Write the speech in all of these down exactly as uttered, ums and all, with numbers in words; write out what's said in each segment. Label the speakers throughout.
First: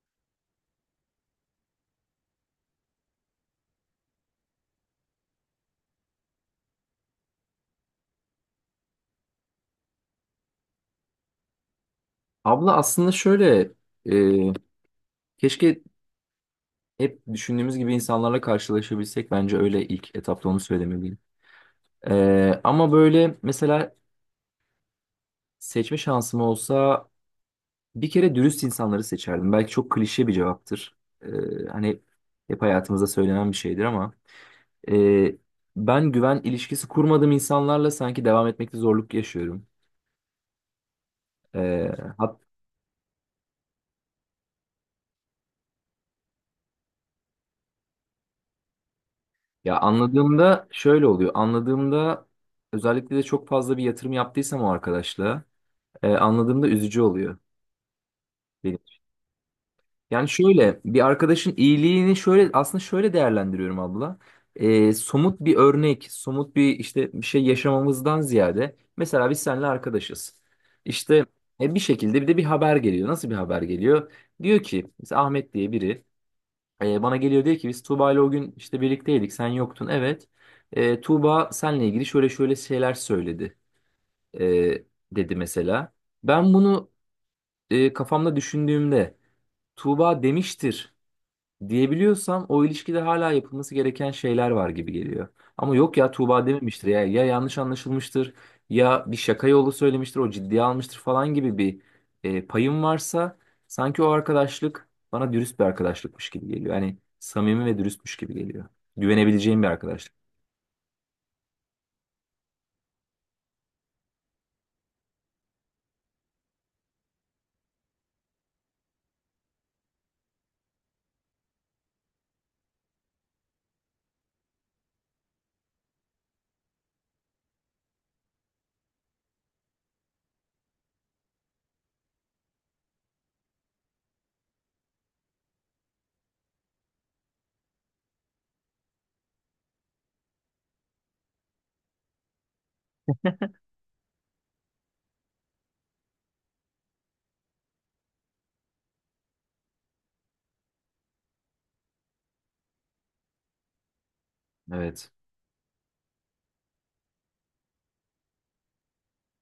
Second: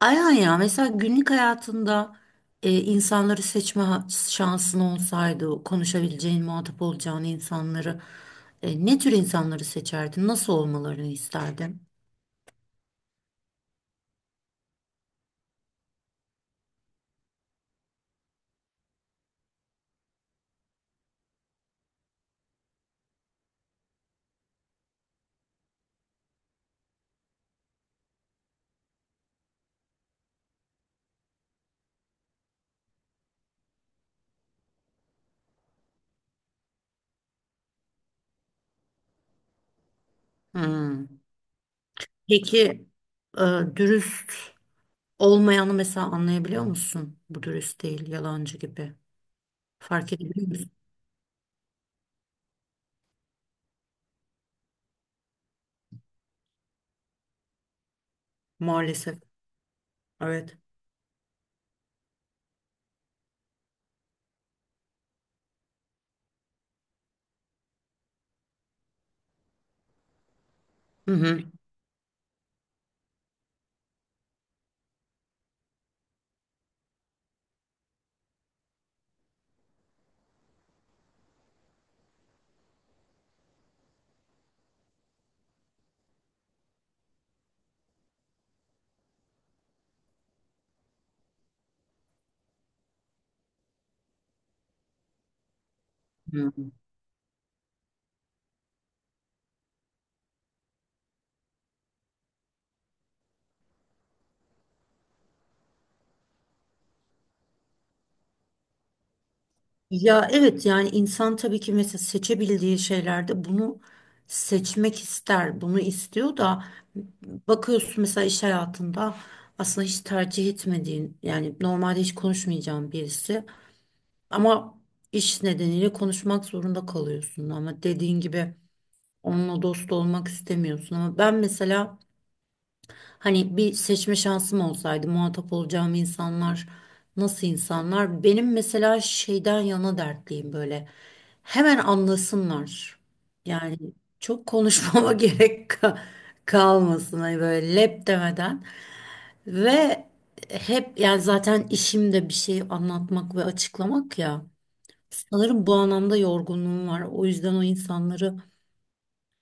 Speaker 1: Aynen ya, mesela günlük hayatında e, insanları seçme ha- şansın olsaydı, konuşabileceğin, muhatap olacağın insanları, e, ne tür insanları seçerdin? Nasıl olmalarını isterdin?
Speaker 2: Abla aslında şöyle e, keşke hep düşündüğümüz gibi insanlarla karşılaşabilsek bence öyle ilk etapta onu söylemeliyim. E, ama böyle mesela seçme şansım olsa bir kere dürüst insanları seçerdim. Belki çok klişe bir cevaptır. E, Hani hep hayatımızda söylenen bir şeydir ama e, ben güven ilişkisi kurmadığım insanlarla sanki devam etmekte zorluk yaşıyorum.
Speaker 1: Hmm.
Speaker 2: E, hat,
Speaker 1: Peki, e, dürüst olmayanı mesela anlayabiliyor musun? Bu dürüst değil, yalancı gibi.
Speaker 2: ya
Speaker 1: Fark edebiliyor
Speaker 2: anladığımda
Speaker 1: musun?
Speaker 2: şöyle oluyor. Anladığımda özellikle de çok fazla bir yatırım yaptıysam o arkadaşla, e, anladığımda üzücü oluyor benim.
Speaker 1: Maalesef.
Speaker 2: Yani
Speaker 1: Evet.
Speaker 2: şöyle bir arkadaşın iyiliğini şöyle aslında şöyle değerlendiriyorum abla. E, somut bir örnek, somut bir işte bir şey yaşamamızdan ziyade mesela biz seninle arkadaşız.
Speaker 1: Hı
Speaker 2: İşte
Speaker 1: hı.
Speaker 2: e, bir şekilde bir de bir haber geliyor. Nasıl bir haber geliyor? Diyor ki mesela Ahmet diye biri e, bana geliyor diyor ki biz Tuğba ile o gün işte birlikteydik sen yoktun evet. E, Tuğba seninle ilgili şöyle şöyle şeyler söyledi e, dedi mesela. Ben bunu e, kafamda düşündüğümde Tuğba demiştir diyebiliyorsam o ilişkide hala yapılması gereken şeyler var gibi geliyor. Ama yok ya Tuğba
Speaker 1: Hı.
Speaker 2: dememiştir ya, ya yanlış anlaşılmıştır ya bir şaka yolu söylemiştir o ciddiye almıştır falan gibi bir e, payım varsa sanki o arkadaşlık bana dürüst bir arkadaşlıkmış gibi geliyor. Yani samimi ve dürüstmüş gibi geliyor. Güvenebileceğim bir arkadaşlık.
Speaker 1: Ya evet, yani insan tabii ki mesela seçebildiği şeylerde bunu seçmek ister, bunu istiyor da bakıyorsun mesela iş hayatında aslında hiç tercih etmediğin, yani normalde hiç konuşmayacağın birisi ama iş nedeniyle konuşmak zorunda kalıyorsun, ama dediğin gibi onunla dost olmak istemiyorsun. Ama ben mesela hani bir seçme şansım olsaydı, muhatap olacağım insanlar nasıl insanlar? Benim mesela şeyden yana dertliyim böyle. Hemen anlasınlar. Yani çok konuşmama gerek ka- kalmasın, hani böyle lep demeden. Ve hep yani zaten işimde bir şey anlatmak ve açıklamak ya.
Speaker 2: Evet.
Speaker 1: Sanırım bu anlamda yorgunluğum var. O yüzden o insanları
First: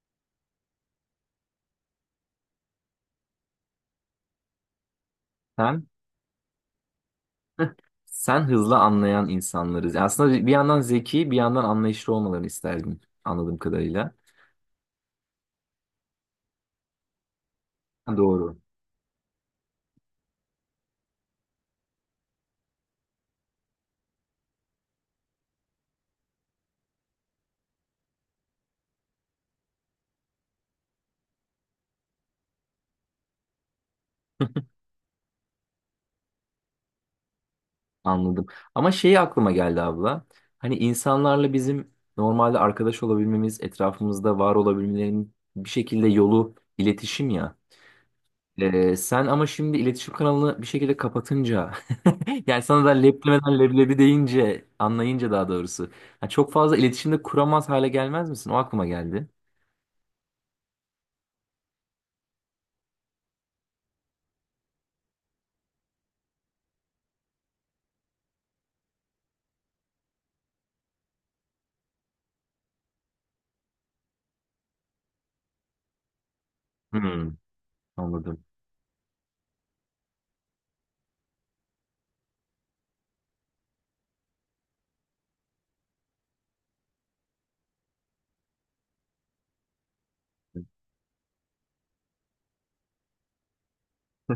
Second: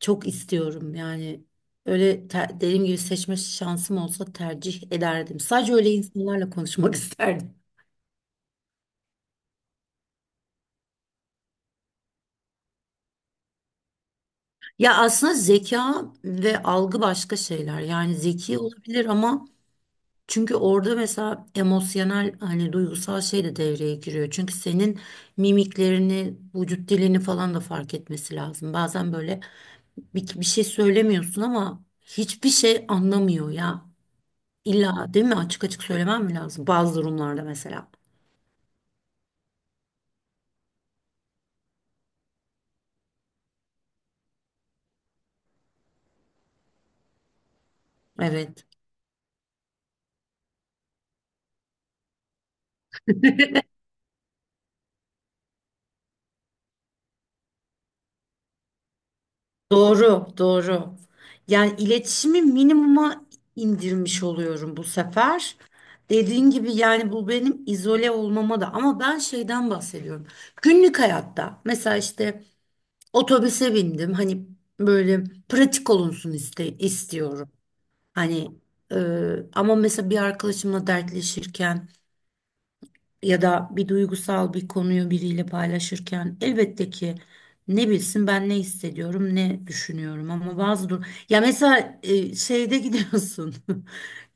Speaker 1: çok istiyorum yani. Öyle, te- dediğim gibi seçme şansım olsa tercih ederdim. Sadece
Speaker 2: Sen?
Speaker 1: öyle insanlarla konuşmak isterdim.
Speaker 2: Sen hızlı anlayan insanlarız. Aslında bir yandan zeki, bir yandan anlayışlı olmalarını isterdim anladığım kadarıyla.
Speaker 1: Ya aslında zeka ve algı başka şeyler. Yani
Speaker 2: Ha, doğru.
Speaker 1: zeki olabilir ama çünkü orada mesela emosyonel, hani duygusal şey de devreye giriyor. Çünkü senin mimiklerini, vücut dilini falan da fark etmesi lazım. Bazen böyle bir, bir şey söylemiyorsun ama hiçbir şey anlamıyor ya. İlla değil mi? Açık açık söylemem mi lazım? Bazı durumlarda mesela.
Speaker 2: Anladım. Ama şeyi aklıma geldi abla. Hani insanlarla bizim normalde arkadaş olabilmemiz, etrafımızda var olabilmelerinin bir şekilde yolu iletişim ya.
Speaker 1: Evet.
Speaker 2: Ee, sen ama şimdi iletişim kanalını bir şekilde kapatınca yani sana da leblemeden leblebi deyince anlayınca daha doğrusu ha, çok fazla iletişimde kuramaz hale gelmez misin? O aklıma geldi.
Speaker 1: Doğru, doğru. Yani iletişimi minimuma indirmiş oluyorum bu sefer. Dediğin gibi, yani bu benim izole olmama da, ama ben şeyden bahsediyorum. Günlük hayatta mesela işte otobüse bindim, hani böyle pratik olunsun iste-
Speaker 2: Hmm,
Speaker 1: istiyorum.
Speaker 2: anladım.
Speaker 1: Hani e, ama mesela bir arkadaşımla dertleşirken ya da bir duygusal bir konuyu biriyle paylaşırken elbette ki ne bilsin ben ne hissediyorum, ne düşünüyorum. Ama bazı dur, ya mesela e, şeyde gidiyorsun,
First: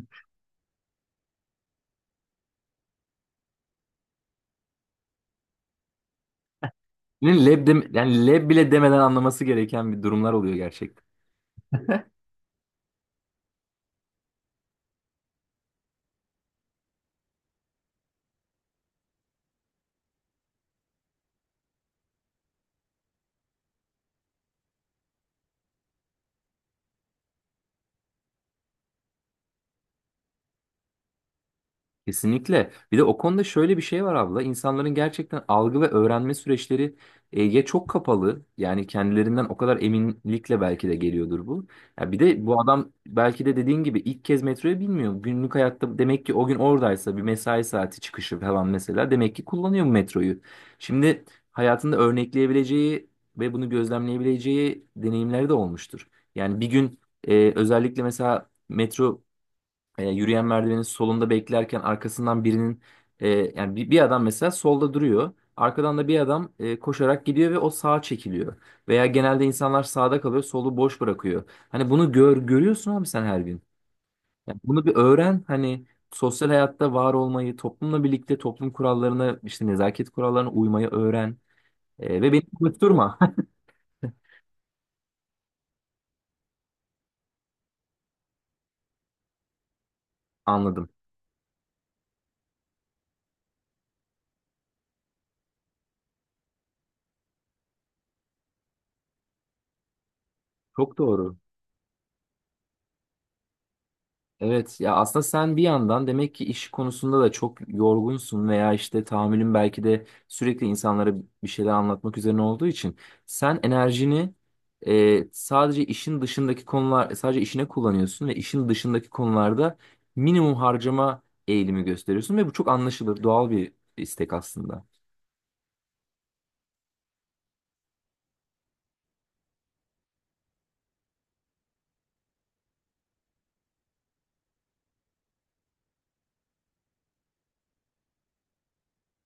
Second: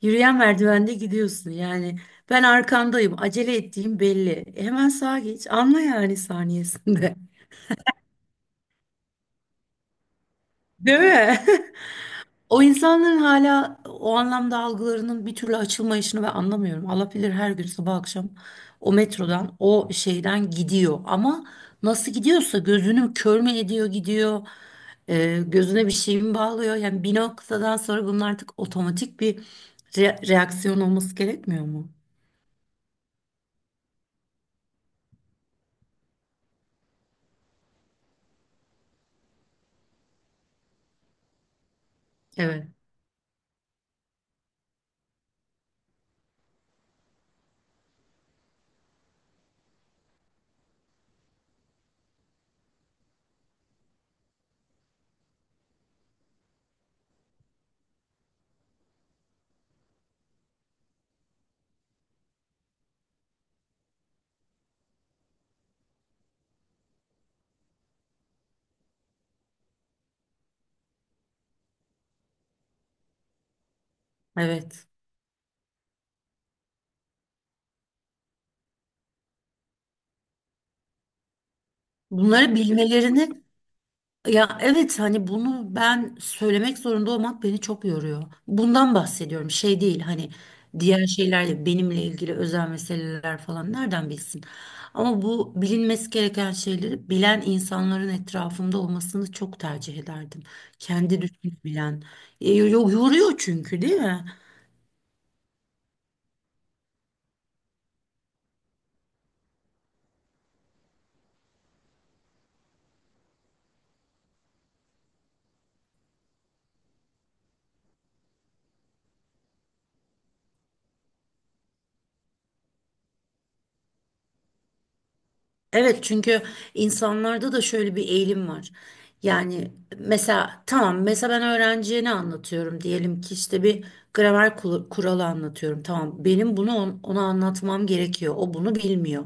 Speaker 1: yürüyen merdivende gidiyorsun yani, ben arkandayım, acele ettiğim belli. E, hemen sağa geç, anla yani saniyesinde.
Speaker 2: Yani leb, dem- yani leb bile demeden anlaması gereken bir durumlar oluyor.
Speaker 1: Değil mi? O insanların hala o anlamda algılarının bir türlü açılmayışını ben anlamıyorum. Allah bilir her gün sabah akşam o metrodan, o şeyden gidiyor. Ama nasıl gidiyorsa, gözünü kör mü ediyor gidiyor, e, gözüne bir şey mi bağlıyor? Yani bir noktadan sonra bunun artık otomatik bir re- reaksiyon olması gerekmiyor mu?
Speaker 2: Kesinlikle. Bir de o konuda şöyle bir şey var abla. İnsanların gerçekten algı ve öğrenme süreçleri e, ya çok kapalı. Yani kendilerinden o kadar eminlikle belki de geliyordur bu. Ya bir de bu
Speaker 1: Evet,
Speaker 2: adam belki de dediğin gibi ilk kez metroyu bilmiyor. Günlük hayatta demek ki o gün oradaysa bir mesai saati çıkışı falan mesela demek ki kullanıyor bu metroyu. Şimdi hayatında örnekleyebileceği ve bunu gözlemleyebileceği deneyimleri de olmuştur. Yani bir gün e, özellikle mesela metro e, yürüyen merdivenin solunda beklerken arkasından birinin, e, yani bir, bir adam mesela solda duruyor. Arkadan da bir adam e, koşarak gidiyor ve o sağa çekiliyor. Veya genelde insanlar sağda kalıyor, solu boş bırakıyor. Hani bunu gör görüyorsun abi sen her gün. Yani bunu
Speaker 1: evet.
Speaker 2: bir öğren, hani sosyal hayatta var olmayı, toplumla birlikte toplum kurallarına, işte nezaket kurallarına uymayı öğren. E, ve beni
Speaker 1: Bunları
Speaker 2: unutturma.
Speaker 1: bilmelerini... Ya evet, hani bunu ben söylemek zorunda olmak beni çok yoruyor. Bundan bahsediyorum. Şey değil hani,
Speaker 2: Anladım.
Speaker 1: diğer şeylerle benimle ilgili özel meseleler falan nereden bilsin. Ama bu bilinmesi gereken şeyleri bilen insanların etrafımda olmasını çok tercih ederdim.
Speaker 2: Çok
Speaker 1: Kendi
Speaker 2: doğru.
Speaker 1: düşünebilen. E, yo- Yoruyor çünkü, değil mi?
Speaker 2: Evet ya, aslında sen bir yandan demek ki iş konusunda da çok yorgunsun veya işte tahammülün belki de sürekli insanlara bir şeyler anlatmak üzerine olduğu için sen enerjini e, sadece işin dışındaki konular e, sadece işine kullanıyorsun ve işin dışındaki konularda minimum harcama eğilimi gösteriyorsun ve bu çok anlaşılır doğal bir istek aslında.
Speaker 1: Evet, çünkü insanlarda da şöyle bir eğilim var. Yani mesela tamam, mesela ben öğrenciye ne anlatıyorum, diyelim ki işte bir gramer kul- kuralı anlatıyorum. Tamam, benim bunu on- ona anlatmam gerekiyor. O bunu bilmiyor.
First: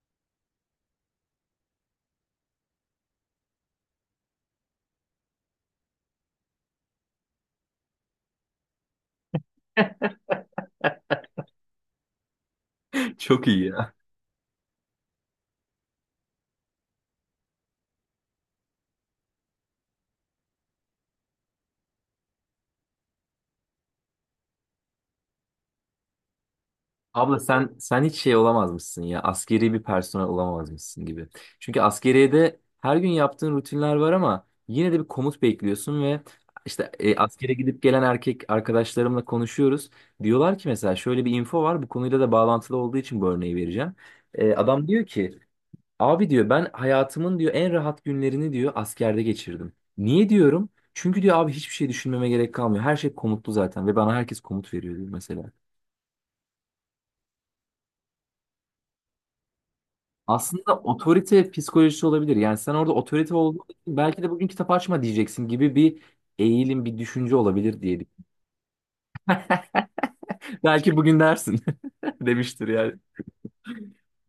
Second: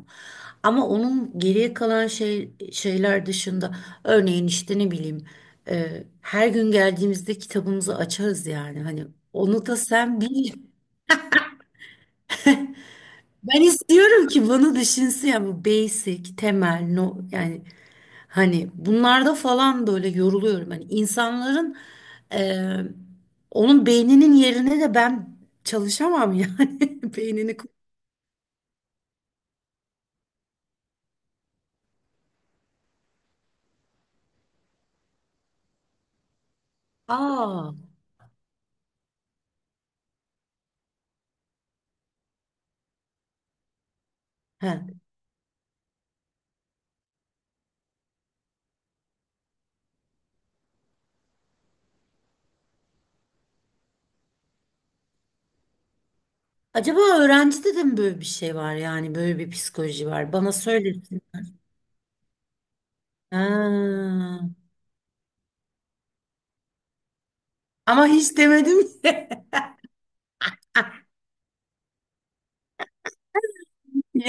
Speaker 1: Ama onun geriye kalan şey şeyler dışında, örneğin işte ne bileyim, e, her gün geldiğimizde kitabımızı açarız yani. Hani onu da sen bil.
Speaker 2: Çok
Speaker 1: Ben
Speaker 2: iyi.
Speaker 1: istiyorum ki bunu düşünsün ya, bu basic, temel, no, yani hani bunlarda falan böyle yoruluyorum. Hani insanların, e, onun beyninin yerine de ben çalışamam yani.
Speaker 2: Abla
Speaker 1: beynini. ku-
Speaker 2: sen sen hiç şey olamazmışsın ya. Askeri bir personel olamazmışsın gibi. Çünkü askeriyede her gün yaptığın rutinler var ama yine de bir komut bekliyorsun ve işte e, askere
Speaker 1: Aa,
Speaker 2: gidip gelen erkek arkadaşlarımla konuşuyoruz. Diyorlar ki mesela şöyle bir info var. Bu konuyla da bağlantılı olduğu için bu örneği vereceğim. E,
Speaker 1: he.
Speaker 2: adam diyor ki abi diyor ben hayatımın diyor en rahat günlerini diyor askerde geçirdim. Niye diyorum? Çünkü diyor abi hiçbir şey düşünmeme gerek kalmıyor. Her şey komutlu zaten ve bana herkes komut veriyor diyor mesela.
Speaker 1: Acaba öğrencide de mi böyle bir şey var, yani böyle bir psikoloji var? Bana
Speaker 2: Aslında
Speaker 1: söylesin.
Speaker 2: otorite psikolojisi olabilir. Yani sen orada otorite olduğun için
Speaker 1: Ha.
Speaker 2: belki de bugün kitap açma diyeceksin gibi bir eğilim, bir düşünce olabilir diye.
Speaker 1: Ama hiç demedim ki.
Speaker 2: Belki bugün dersin demiştir yani.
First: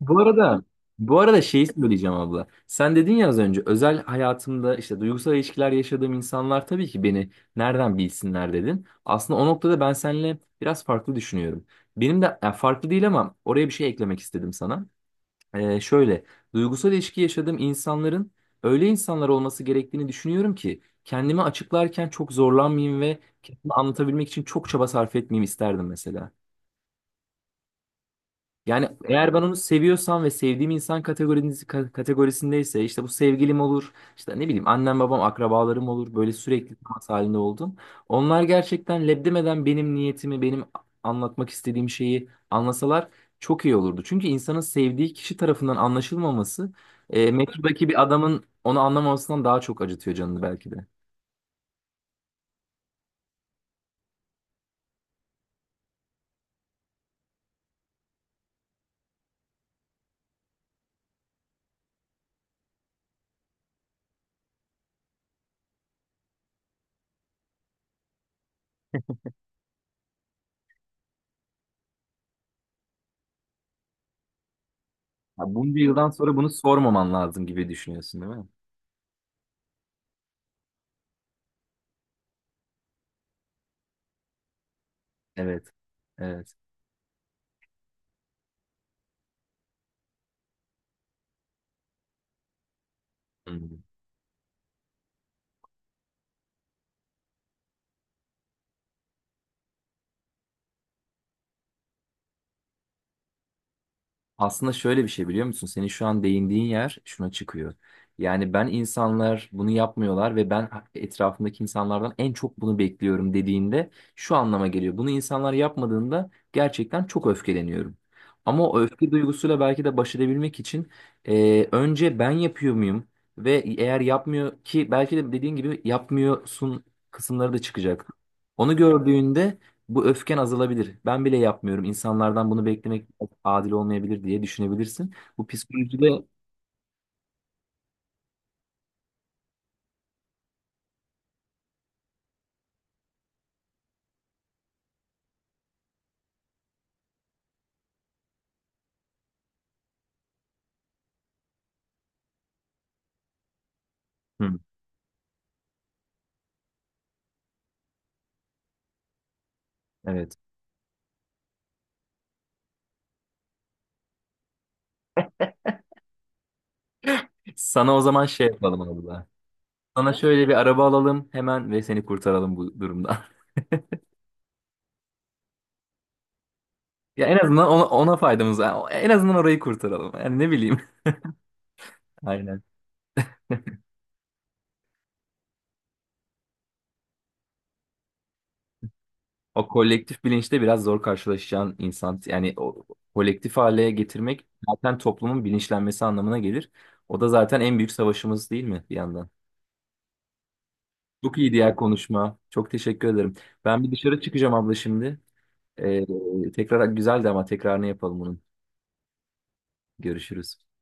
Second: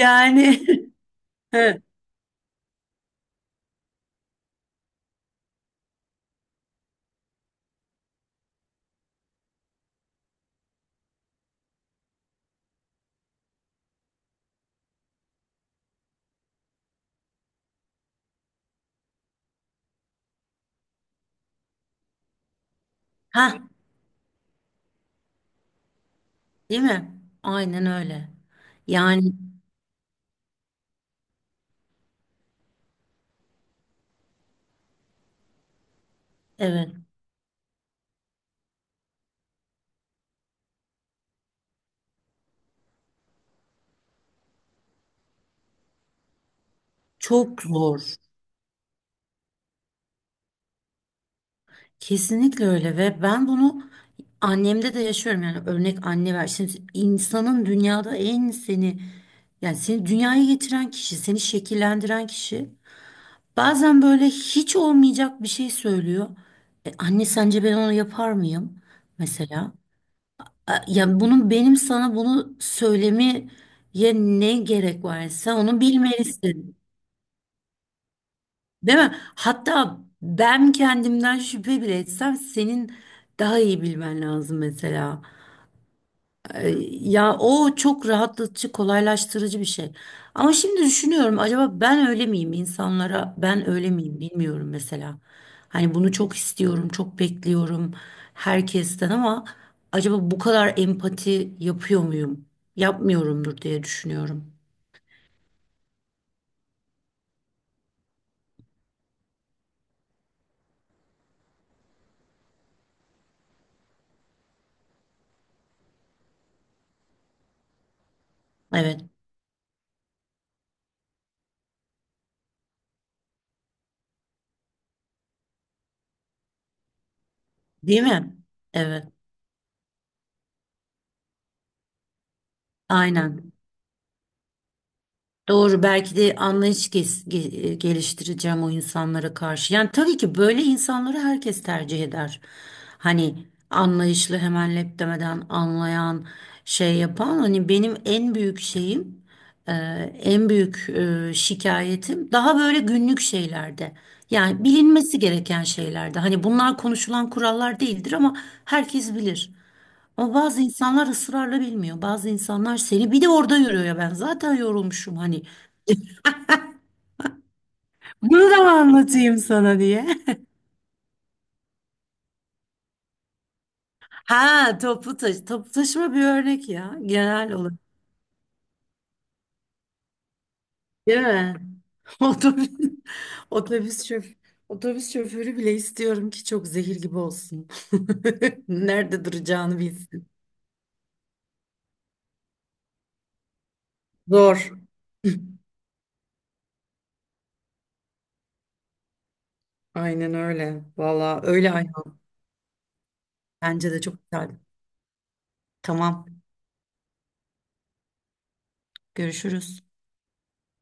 Speaker 2: Bu arada bu arada şeyi
Speaker 1: He.
Speaker 2: söyleyeceğim abla. Sen dedin ya az önce özel hayatımda işte duygusal ilişkiler yaşadığım insanlar tabii ki beni nereden bilsinler dedin. Aslında o noktada ben seninle biraz farklı düşünüyorum. Benim de yani farklı değil ama oraya bir şey eklemek istedim sana. Ee, şöyle, duygusal ilişki yaşadığım insanların öyle insanlar olması gerektiğini düşünüyorum ki kendimi açıklarken çok zorlanmayayım ve
Speaker 1: Ha,
Speaker 2: kendimi anlatabilmek için çok çaba sarf etmeyeyim isterdim mesela.
Speaker 1: değil mi? Aynen öyle.
Speaker 2: Yani
Speaker 1: Yani.
Speaker 2: eğer ben onu seviyorsam ve sevdiğim insan kategorisi, ka- kategorisindeyse işte bu sevgilim olur, işte ne bileyim annem babam akrabalarım olur böyle sürekli
Speaker 1: Evet,
Speaker 2: temas halinde oldum. Onlar gerçekten lebdemeden benim niyetimi, benim anlatmak istediğim şeyi anlasalar çok iyi olurdu. Çünkü insanın sevdiği kişi tarafından anlaşılmaması, e,
Speaker 1: çok
Speaker 2: metrodaki
Speaker 1: zor.
Speaker 2: bir adamın onu anlamamasından daha çok acıtıyor canını belki de.
Speaker 1: Kesinlikle öyle, ve ben bunu annemde de yaşıyorum, yani örnek anne ver. Şimdi insanın dünyada en seni, yani seni dünyaya getiren kişi, seni şekillendiren kişi bazen böyle hiç olmayacak bir şey söylüyor. E, anne sence ben onu yapar mıyım? Mesela. E, yani bunun benim sana bunu söylemeye ne gerek var? Yani
Speaker 2: Ya
Speaker 1: sen
Speaker 2: bunca
Speaker 1: onu
Speaker 2: yıldan sonra bunu
Speaker 1: bilmelisin.
Speaker 2: sormaman lazım gibi düşünüyorsun değil mi?
Speaker 1: Değil mi? Hatta ben kendimden şüphe bile etsem senin daha iyi bilmen lazım mesela.
Speaker 2: Evet. Evet.
Speaker 1: Ee, ya o çok rahatlatıcı, kolaylaştırıcı bir şey. Ama şimdi düşünüyorum, acaba ben öyle miyim insanlara?
Speaker 2: Hı.
Speaker 1: Ben öyle miyim, bilmiyorum mesela. Hani bunu çok istiyorum, çok bekliyorum herkesten, ama acaba bu kadar empati yapıyor muyum? Yapmıyorumdur diye düşünüyorum.
Speaker 2: Aslında şöyle bir şey biliyor musun? Senin şu an değindiğin yer şuna çıkıyor. Yani ben insanlar bunu yapmıyorlar ve ben etrafımdaki insanlardan en çok bunu bekliyorum dediğinde şu anlama geliyor. Bunu insanlar yapmadığında gerçekten çok öfkeleniyorum. Ama o
Speaker 1: Evet.
Speaker 2: öfke duygusuyla belki de baş edebilmek için e, önce ben yapıyor muyum? Ve eğer yapmıyor ki belki de dediğin gibi yapmıyorsun kısımları da
Speaker 1: Değil
Speaker 2: çıkacak.
Speaker 1: mi?
Speaker 2: Onu
Speaker 1: Evet.
Speaker 2: gördüğünde bu öfken azalabilir. Ben bile yapmıyorum. İnsanlardan bunu beklemek
Speaker 1: Aynen.
Speaker 2: adil olmayabilir diye düşünebilirsin. Bu
Speaker 1: Doğru, belki
Speaker 2: psikolojide.
Speaker 1: de anlayış ges- ge- e, geliştireceğim o insanlara karşı. Yani tabii ki böyle insanları herkes tercih eder. Hani anlayışlı, hemen lep demeden anlayan, şey yapan, hani benim en büyük şeyim, e, en büyük e, şikayetim daha böyle günlük şeylerde.
Speaker 2: Hı,
Speaker 1: Yani bilinmesi gereken şeylerde. Hani bunlar konuşulan kurallar değildir ama herkes bilir. Ama
Speaker 2: evet.
Speaker 1: bazı insanlar ısrarla bilmiyor. Bazı insanlar, seni bir de orada yürüyor ya, ben zaten yorulmuşum hani.
Speaker 2: Sana o zaman şey
Speaker 1: Bunu da mı
Speaker 2: yapalım abla.
Speaker 1: anlatayım sana diye.
Speaker 2: Sana şöyle bir araba alalım hemen ve seni kurtaralım bu durumdan.
Speaker 1: Ha toplu taşı. Toplu taşıma bir örnek ya,
Speaker 2: Ya en
Speaker 1: genel
Speaker 2: azından
Speaker 1: olarak.
Speaker 2: ona, ona faydamız var. En azından orayı kurtaralım. Yani ne bileyim.
Speaker 1: Değil mi?
Speaker 2: Aynen.
Speaker 1: Otobüs, otobüs şoförü. Otobüs şoförü bile istiyorum ki çok zehir gibi olsun. Nerede
Speaker 2: O
Speaker 1: duracağını
Speaker 2: kolektif
Speaker 1: bilsin.
Speaker 2: bilinçte biraz zor karşılaşacağın insan. Yani o kolektif hale getirmek
Speaker 1: Zor.
Speaker 2: zaten toplumun bilinçlenmesi anlamına gelir. O da zaten en büyük savaşımız değil mi bir yandan?
Speaker 1: Aynen öyle.
Speaker 2: Çok
Speaker 1: Valla
Speaker 2: iyi
Speaker 1: öyle
Speaker 2: diğer
Speaker 1: ayol.
Speaker 2: konuşma. Çok teşekkür ederim. Ben bir
Speaker 1: Bence de
Speaker 2: dışarı
Speaker 1: çok güzel.
Speaker 2: çıkacağım abla şimdi.
Speaker 1: Tamam.
Speaker 2: Ee, tekrar güzeldi ama tekrarını yapalım bunun.
Speaker 1: Görüşürüz.
Speaker 2: Görüşürüz.